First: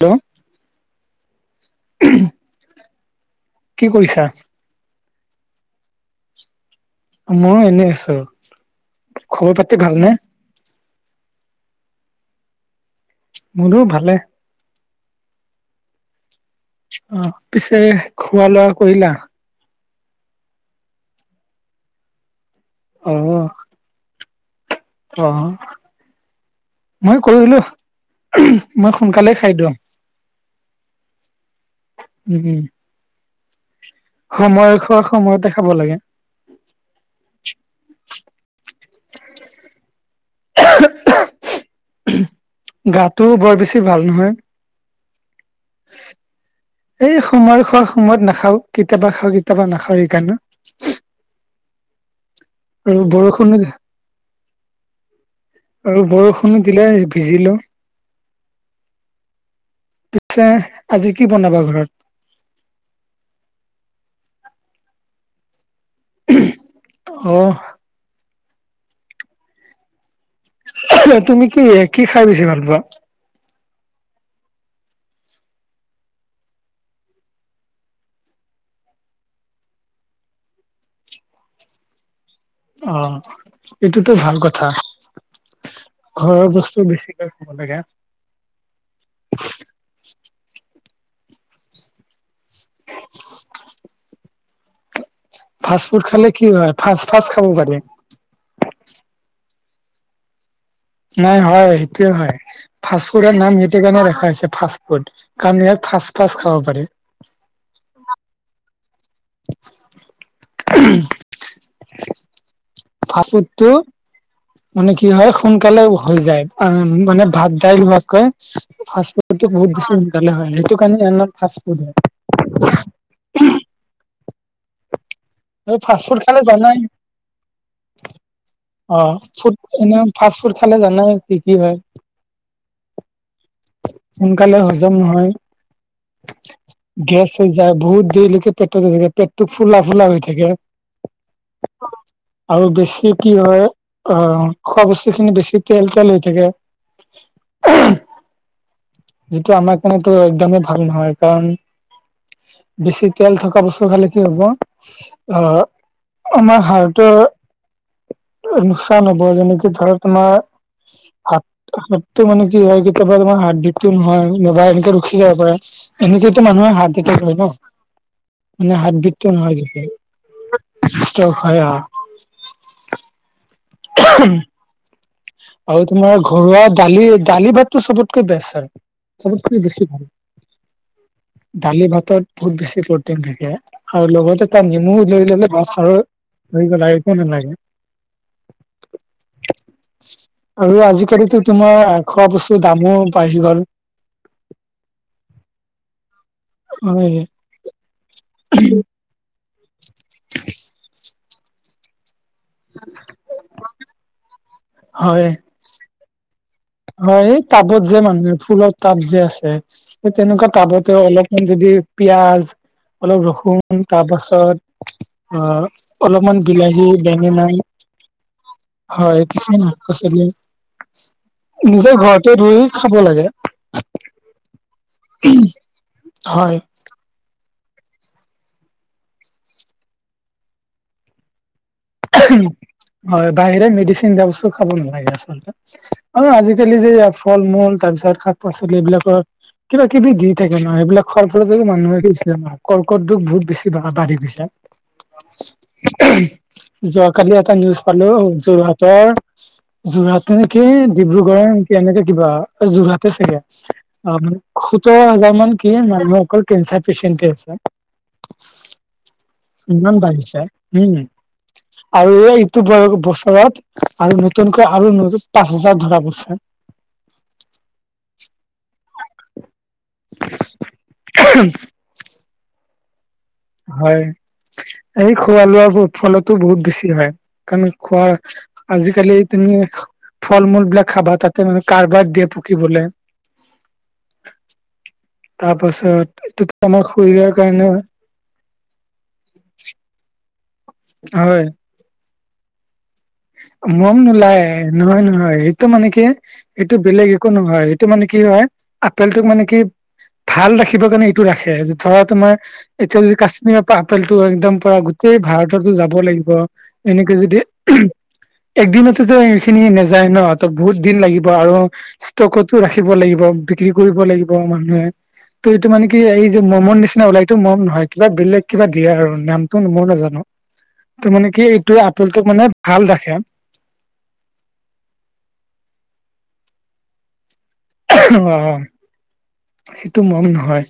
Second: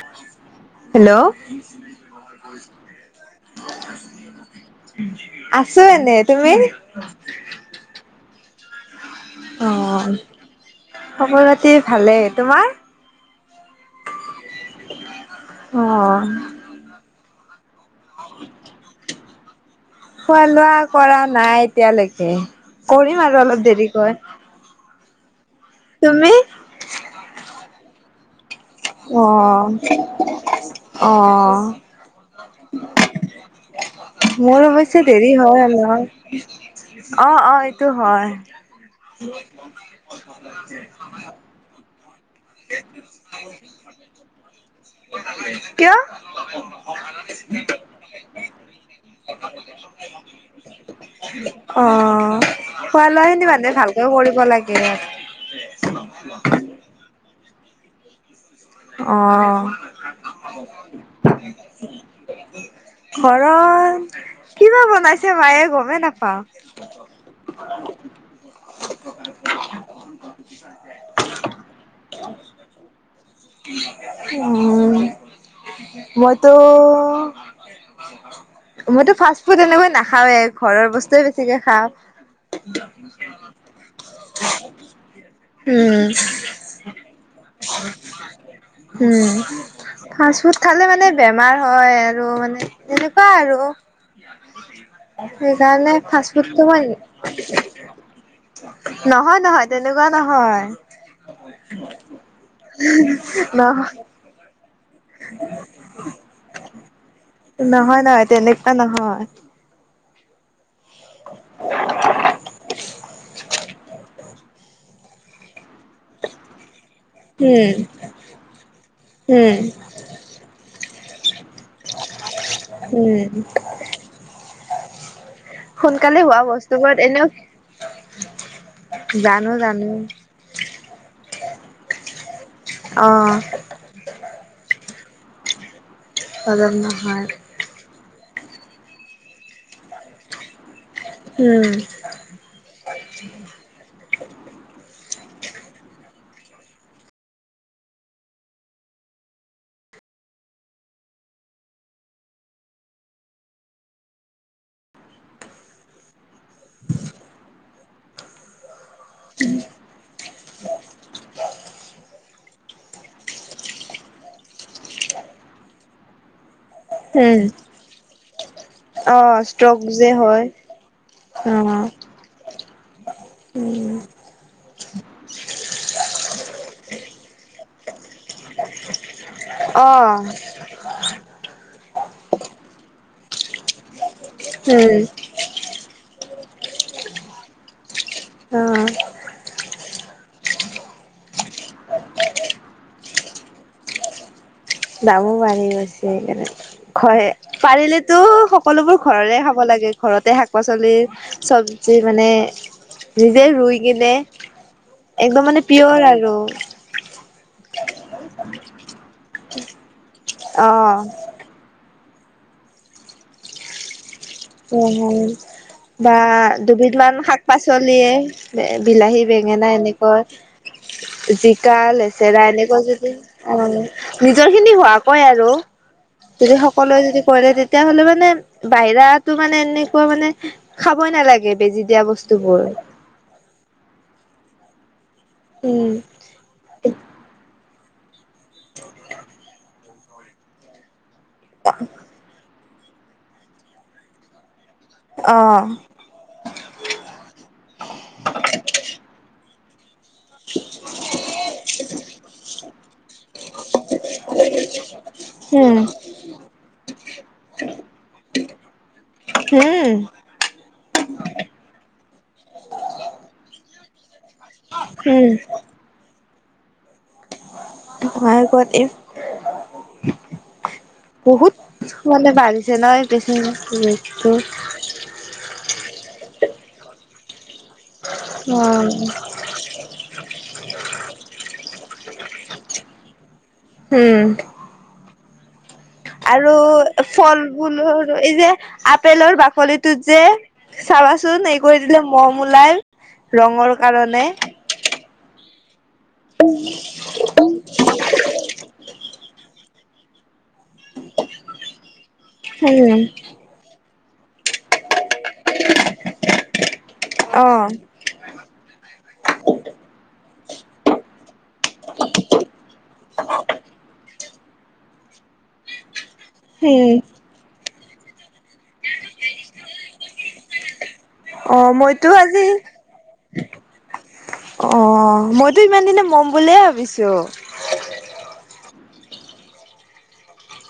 Hello hello কি কৰিছা? আছো এনেই, তুমি? মই এনেই আছো। খবৰ পাতি ভালনে? অঁ' খবৰ-খাতি ভালেই, তোমাৰ? মোৰো ভালে। অঁ' অঁ' পিছে খোৱা লোৱা কৰিলা? খোৱা লোৱা কৰা নাই এতিয়ালেকে কৰিম আৰু অলপ দেৰিকৈ। অঅ'। তুমি- মই কৰিলো ওহো। অহ অহ। উমঁ উমঁ! মোৰ খোৱা অৱশ্যে দেৰি সময়তে হয় খাব লাগে। অলপ - অঁ অঁ এইটো হয়। [inaudible] গাটোও বৰ বেছি ভাল নহয়। কিয়? এই সময়ৰ খোৱা সময়ত নাখাওঁ কেতিয়াবা খাওঁ কেতিয়াবা নাখাওঁ সেইকাৰণে। অঁ! আৰু বৰষুণ যে- তেওঁৰ কৰিব লাগে - আৰু বৰষুণো দিলে ভিজিলো। অঁ- পিছে আজি কি বনাবা ঘৰত? ঘৰত কিবা বনাইছে মায়ে গমেই নাপাওঁ। অহ! এহো তুমি কি কি খাই বেছি ভাল পোৱা। উমঁ মইতো- [unintelligible] মইতো ফাষ্ট ফুড এনেকৈ নাখাওে ঘৰৰ বস্তুৱে বেছিকে খাওঁ। অঁ এইটোতো ভাল কথা। উম। ঘৰৰ বস্তু বেছিকৈ খাব লাগে। উমঁ, ফাষ্ট ফুড খালে মানে বেমাৰ হয় আৰু মানে এনে- কোৱা আৰু- ফাষ্ট সেইকাৰণে ফুড খালে ফাষ্ট কি ফুডটো হয় মই ফাষ্ট ফাষ্ট খাব পাৰি - নহয়-নহয় তেনেকুৱা নহয়। মই হঁয় সেইটোৱে হয়ঁ, ফাষ্ট ফুডৰ নাম সেইটো নহয় কাৰণে ৰখা হৈছে ফাষ্ট ফুড- কাৰণ ইয়াক ফাছ-ফাছ খাব পাৰি। নহয় নহয় তেনেকুৱা নহয়। ওহোহ ফাপোটো মানে কি হয় সোনকালে- হৈ যায় আ মানে ভাত উম, দাইল হোৱাতকৈ ফাষ্ট ফুডটো উম, বহুত বেছি- হয়ঁ সেইটো কাৰণে ইয়াৰ নাম ফাষ্টফুড হয়। উমঁ! এই ফাষ্টফুট হোৱা খালে জানাই- বস্তুবোৰত এনেও অঁ জানো ফুড জানো এনে ফাষ্ট ফুড খালে জানাই কি কি হঁয়। অঁ! সোনকালে হজম নহয় হজম নহয়। গেছ হৈ- যায় বহুত দেৰিলৈকে পেটত থাকে পেটোক ফুলা ফুলা হৈ থাকে। উমঁ! আৰু বেছি কি হয়ঁ। আহ খোৱা বস্তু খিনি বেছি তেল তেল হৈ থাকে। যিটো আমাৰ কাৰনেতো একদমেই ভাল নহয়, কাৰণ- বেছি তেল থকা বস্তু খালে কি হ'ব? আহ আমাৰ হাৰ্টৰ লোকচান হ'ব যেনেকে, ধৰা তোমাৰ হাত হাতটো মানে কি হয়, কেতিয়াবা তোমাৰ হাৰ্ডিটো নহয় নবা এনেকে ৰখি যাব পাৰে। এনেকা মানুহে হাৰ্ডিটো হয় উম, ন' মানে হাৰ্ডিটো অ', ষ্ট্ৰক যে হয়। অ', [unintelligible] উম, [unintelligible] [inaudible] আৰু তোমাৰ ঘৰুৱা দালি-দালি ভাতটো চবতকে বেষ্ট আৰু। চবতকৈ বেছি অ', দালি ভাতত বহুত বেছি প্ৰটিন থাকে। আৰু লগত এটা নেমু উম। লৈ ললে বাছ আৰু ধৰি ললা একো নালাগে। অঁ। আৰু আজিকালিতো তোমাৰ খোৱা বস্তু দামো বাঢ়ি গ'ল। দামো বাঢ়ি গৈছে, হয় পাৰিলেতো সকলোবোৰ ঘৰৰে খাব লাগে, ঘৰতে শাক-পাচলি চবজি মানে নিজে ৰুই কিন, হয় একদম মানে পিয়ৰ আৰু হয় এই টাবত যে মানুহে ফুলৰ টাব যে আছে, সেই তেনেকুৱা টাবতেও অ' অলপ যদি পিয়াজ অলপ ৰসুন তাৰপাছত অ হয়, অ বা অলপমান বিলাহী দুবিধ মান শাক বেঙেনা পাচলিয়ে এ হয় বিলাহী, কিছুমান বেঙেনা শাক এনেকৈ, পাচলি জিকা, নিজৰ ঘৰতে লেচেৰা ৰুই এনেকুৱা খাব যদি লাগে অ নিজৰ খিনি হোৱা কৈ আৰু হয় যদি সকলোৱে যদি কৰে তেতিয়া হ'লে মানে বাহিৰাটো মানে এনেকুৱা মানে খাবই নেলাগে বেজি দিয়া বস্তুবোৰ। হয় বাহিৰে মেডিচিন দিয়া বস্তু খাব নালাগে উম, আচলতে। অ আজিকালি যে ফল-মূল তাৰপিছত শাক-পাচলি এইবিলাকৰ কিবা কিবি দি থাকে ন' সেইবিলাক খোৱা ফলেদি মানুহৰ [unintelligible] কৰ্কট ৰোগ বহুত বেছি [unintelligible] বাঢ়ি গৈছে। অঁহ। [unintelligible] যোৱাকালি এটা নিউজ পালো যোৰহাটৰ যোৰহাট নেকি, ডিব্ৰুগড়ৰ নেকি এনেকে কিবা যোৰহাটে চাগে। অ শোতৰ হাজাৰ মান কি হুম, মানুহ অকল কেঞ্চাৰ পেচিয়েণ্ট আছে। [unintelligible] ইমান বাঢ়িছে উম! আৰু এইটো বয় বছৰত আৰু নতুনকৈ আৰু নতুন হুম। পাঁচ হাজাৰ ধৰা পৰিছে। তোমাৰ ঘত এই [unintelligible] বহুত মানে বাঢ়িছে নহয় হয় এই খোৱা লোৱাৰ উৎ ফলতো বহুত বেছি হয়, কাৰণ খোৱাৰ, অ', আজিকালি তুমি ফল মূল বিলাক খাবা তাতে মানে কাৰবাৰ দিয়ে পকিবলে। হুম। তাৰপাছত আৰু ফল মূলৰ এই যে আপেলৰ বাকলিটোত যে হয় চাবাচোন এই কৰি দিলে ম'ম ওলাই। ৰঙৰ মম কাৰণে নোলায়, নহয় নহয় এইটো মানে কি এইটো বেলেগ একো নহ হয়, এইটো মানে কি হয় আপেলটোক মানে কি ভাল ৰাখিব কাৰণে এইটো ৰাখে। ধৰা তোমাৰ উম, এতিয়া যদি কাশ্মীৰ পৰা আপেলটো একদম পোৰা গোটেই ভাৰততো যাব লাগিব। এনেকে যদি অ', একদিনততো এইখিনি নাযায় ন? ত' বহুত দিন লাগিব আৰু। ষ্টকতো ৰাখিব লাগিব বিক্ৰী কৰিব লাগিব, মানুহে ত' এইটো মানে কি এই মমৰ উম। নিচিনা ওলাইতো মম নহয় কিবা বেলেগ কিবা দিয়ে আৰু নামটো ময়ো নাজানোঁ। এইতো মানে কি অ', এইটো মইতো আঁপেলটোক আজি মানে ভাল ৰাখে। অ', মইতো ইমান দিনে মম বুলিয়ে ভাবিছোঁ। অ', সেইটো মম নহয়।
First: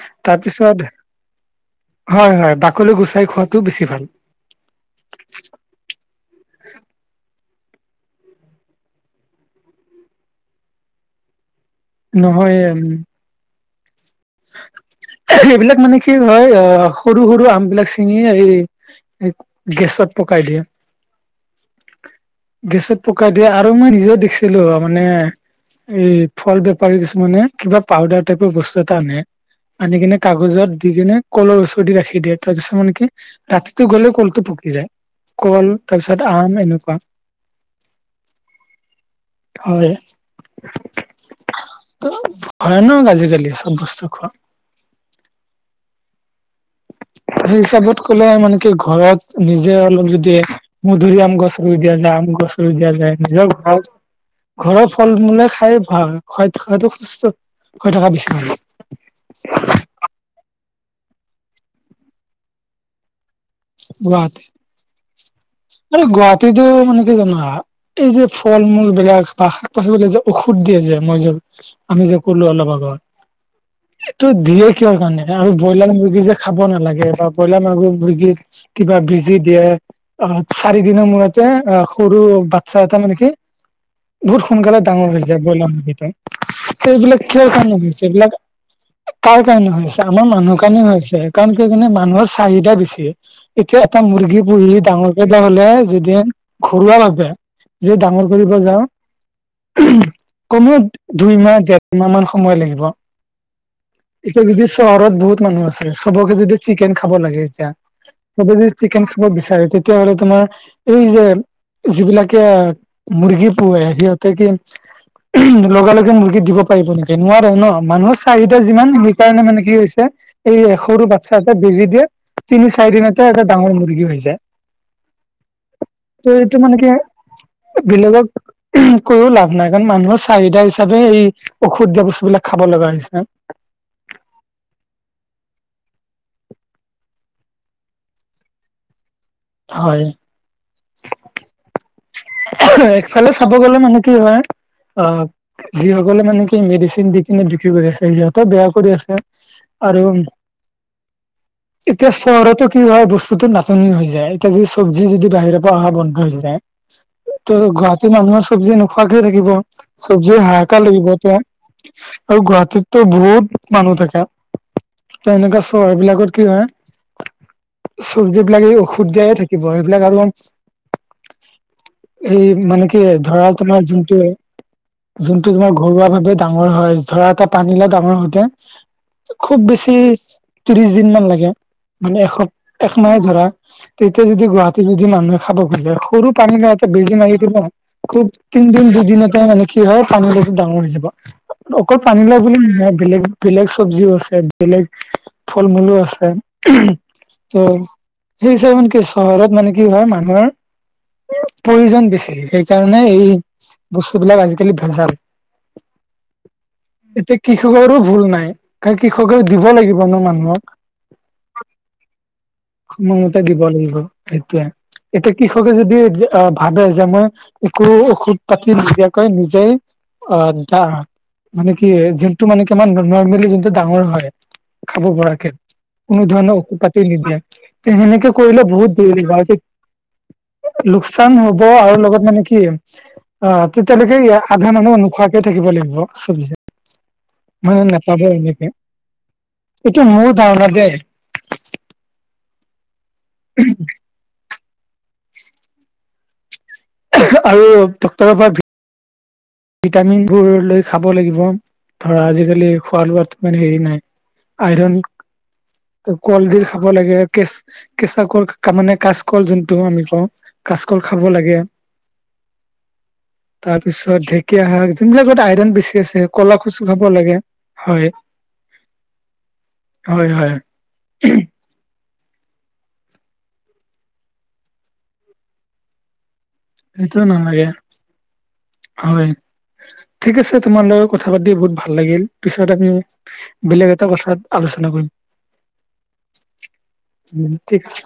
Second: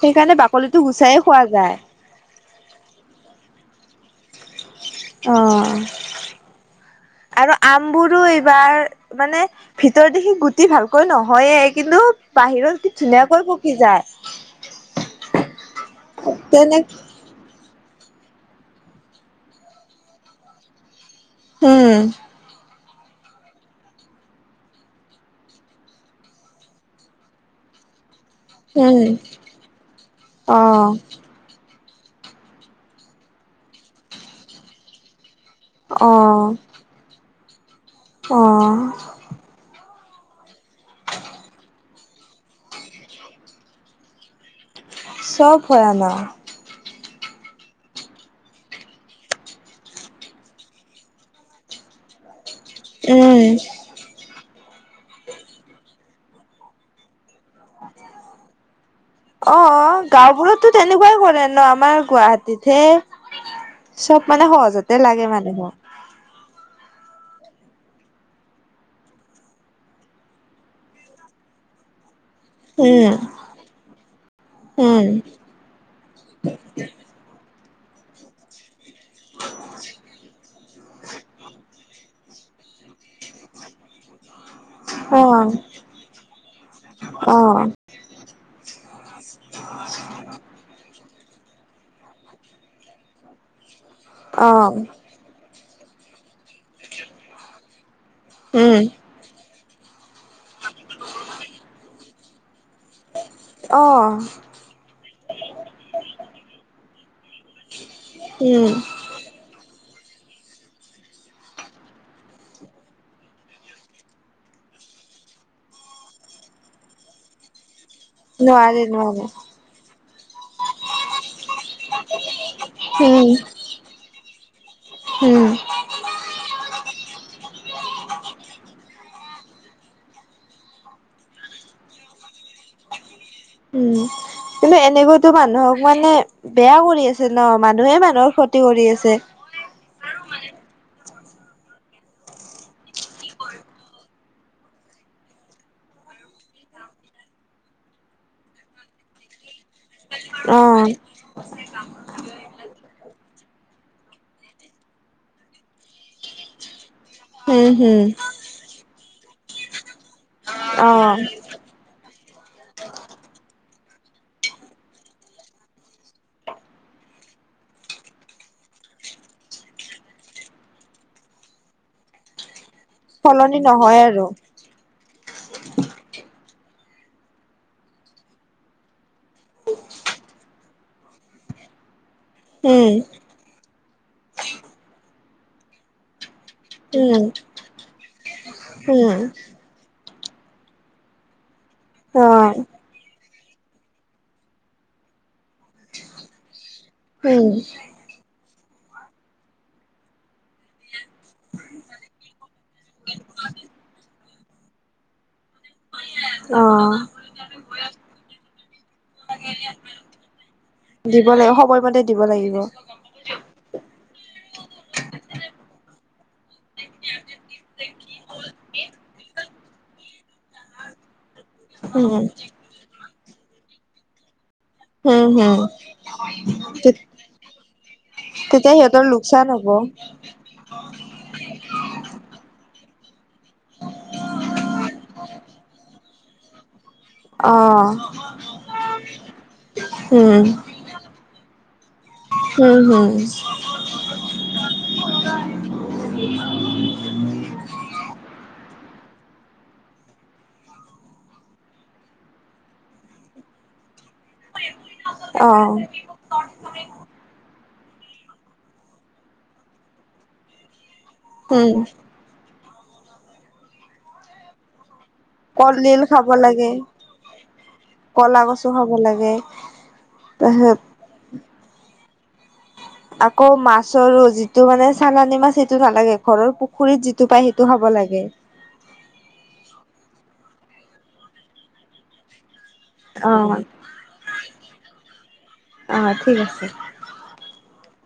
সেইকাৰণে তাৰপিছত বাকলিতো গুচায়ে খোৱা যায়। হয়, হয়, বাকলি গুচাই খোৱাটো বেছি ভাল। অ' আৰু আমবোৰো এইবাৰ মানে ভিতৰত দেখি গুটি ভালকৈ নহ'য়ে। কিন্তু নহয় বাহিৰত কি ধুনীয়াকৈ পকি যায়। এইবিলাক মানে কি হয়, তেনে অ', সৰু সৰু আম বিলাক চিঙি এই গেছত পকাই দিয়ে। উম গেছত পকাই দিয়ে আৰু মই নিজেয়ো দেখিছিলোঁ মানে এই ফল বেপাৰী কিছুমানে কিবা পাউদাৰ টাইপৰ বচ উম টানে, আনি কিনে অ কাগজত দি কিনে কলৰ ওচৰত দি ৰাখি দিয়ে তাৰপিছত মানে কি ৰাতিটো গ'লে কলটো পকি যায়। কল অ তাৰপিছত আম এনেকুৱা। অ' হয়, ভয়ানক আজিকালি। বস্তু খোৱা। চব ভয়ানক। সেই হিচাপত ক'লে মানে কি ঘৰত নিজে অলপ যদি মধুৰিআম গছ ৰুই দিয়া যায়, আম গছ ৰুই দিয়া যায় উম নিজৰ ঘৰত। ঘৰৰ ফল মূলে খাই ভাল [unintelligible] সুস্থ হৈ থকা বিচাৰোঁ। অ', গাঁওবোৰতো তেনেকুৱাই কৰে ন? আমাৰ গুৱাহাটীতহে চব গুৱাহাটী মানে সহজতে লাগে মানুহক। আৰু গুৱাহাটীতো মানে কি জানা? এই যে, ফল মূল বিলাক বা শাক পাচলিবিলাক যে, ঔষধ দিয়ে যে, মই যে আমি যে, ক'লো অলপ আগত উম এইটো দিয়ে কিহৰ উম কাৰনে? আৰু ব্ৰইলাৰ মুৰ্গী যে খাব নালাগে বা ব্ৰইলাৰ মাগৰ মুৰ্গীৰ কিবা বেজি দিয়ে। অ', চাৰি দিনৰ মূৰতে যে, অ', সৰু বাচ্ছা এটা মানে কি বহুত সোনকালে ডাঙৰ হৈ অ যায় ব্ৰইলাৰ মূৰ্গীটো সেইবিলাক অ কিহৰ কাৰনে হৈছে এইবিলাক কাৰ কাৰণে হৈ আছে? আমাৰ মানুহৰ কাৰণে হৈ আছে কাৰণ কিয় জানে মানুহৰ চাহিদা বেছি। এতিয়া এটা মুৰ্গী অ পুহি ডাঙৰ কৰিব হ'লে যদি ঘৰুৱা ভাবে যে, ডাঙৰ কৰিব উম যাওঁ। কমেও দুইমাহ, ডেৰ মাহ মান সময় লাগিব। অ এতিয়া যদি চহৰত বহুত মানুহ আছে চবকে যদি চিকেন খাব লাগে এতিয়া চবেই উম যদি চিকেন খাব বিচাৰে তেতিয়াহ'লে তোমাৰ এই যে যিবিলাকে মুৰ্গী পোহে সিহঁতে কি লগে, লগে মুৰ্গী দিব পাৰিব নেকি? নোৱাৰে ন' মানুহৰ চাহিদা নোৱাৰে যিমান নোৱাৰে সেইকাৰণে মানে কি হৈছে এই সৰু বাচ্ছা এটা বেজি দিয়ে। তিনি চাৰি দিনতে এটা ডাঙৰ মুৰ্গী হৈ যায়। হম এই তোমালোকে বেলেগক কৈও লাভ নাই কাৰণ মানুহৰ চাহিদা হিচাপে এই ঔষধ দিয়া বস্তুবিলাক খাব লগা হৈছে। উম। কিন্তু এনেকতো মানুহক মানে বেয়া কৰি আছে ন মানুহে মানুহৰ ক্ষতি কৰি আছে। হয়। অক্সুৱেলী চাব গলে মানে কি হয় আ যিসকলে মানে কি মেডিচিন দি কিনে বিক্ৰী কৰি আছে সিহঁতেও বেয়া কৰি আছে। আৰু অ। এতিয়া চহৰতো কি হয় বস্তুতো নাটনি হৈ যায়, এতিয়া যদি ছবি যদি বাহিৰৰ পৰা অহা বন্ধ হৈ যায়। ত উম হম গুৱাহাটী মানুহৰ চব্জি নোখোৱাকে থাকিব, চব্জি হাহাকাৰ অ লাগিব তে আৰু গুৱাহাটীত বহুত মানুহ থাকে। ত এনেকুৱা চহৰবিলাকত কি হয়। চব্জি বিলাক এই ঔষধ দিয়াই থাকিব সেইবিলাক আৰু সেই মানে কি ধৰা সলনি তোমাৰ নহয় আৰু যোনটোয়ে যোনটো তোমাৰ ঘৰুৱা ভাৱে ডাঙৰ হয়, ধৰা এটা পানী লাও ডাঙৰ হওতে খুব বেছি ত্ৰিশ দিন মান লাগে মানে এস উম একমাহে ধৰা তেতিয়া যদি গুৱাহাটীত যদি মানুহে খাব খুজে সৰু পানী লাও বেজি উম মাৰি দিব খুব তিনদিন উম দুদিনতে মানে কি হয় পানীলাওটো ডাঙৰ হৈ যাব। অকল পানী অ লাও বুলি নহৈ বেলেগ বেলেগ চব্জিও আছে বেলেগ ফল মূলো আছে, উম ত সেই হৈছে মানে কি চহৰত মানে কি হয় মানুহৰ প্ৰয়োজন বেছি সেইকাৰণে এই বস্তুবিলাক আজিকালি ভেজাল। অহ। এতিয়া কৃষকৰো ভুল নাই, কাৰ কৃষকে দিব লাগিব ন মানুহক। দিব লাগিব সময়মতে দিব লাগিব। সময়মতে দিব লাগিব সেইটোয়ে, এতিয়া কৃষকে যদি আঁ ভাবে যে মই একো ঔষধ পাতি নিদিয়াকৈ নিজেই অ দা মানে কি উম যোনটো মানে কি নৰ্মেলি যোনটো ডাঙৰ হয় খাব হম পৰাকে হম কোনো ধৰণৰ ঔষোধ পাতি নিদিয়া তে সেনেকে কৰিলে তেতিয়া বহুত সিহঁতৰ দেৰি লোকচান হয় তে হব চান হব আৰু লগত মানে কি অ তেতিয়ালৈকে আধা মানুহ নোখোৱাকে থাকিব লাগিব চব্জি। অ মান নাপাবো এনেকে, এইটো মোৰ উম ধাৰণা দেই। উম হুম। [inaudible] আৰু ডক্টৰৰ পৰা ভি ভিটামিনবোৰ লৈ খাব লাগিব ধৰা আজিকালি খোৱা লোৱো ইমান হেৰি নাই। আইৰন অ। কলডিল খাব লাগে কেচ কেঁচা কল মানে কাচকল যোনটো আমি কওঁ কাচকল খাব লাগে উম তাৰপিছত ঢেকীয়া শাক যোনবিলাকত আইৰণ বেছি কলডিল আছে খাব ক'লা লাগে কচু খাব লাগে। হয় কলা কচু খাব লাগে হয় হয় তাৰপিছত আকৌ মাছৰ যিটো মানে চালানি মাছ সেইটো নালাগে ঘৰৰ পু সেইটো নালাগে। হয় ঠিক আছে তোমাৰ লগত কথা পাতি বহুত ভাল লাগিল, পিছত আমি অ', বেলেগ এটা কথাত আলোচনা কৰিম। অ', ঠিক আছে। উম, ঠিক আছে।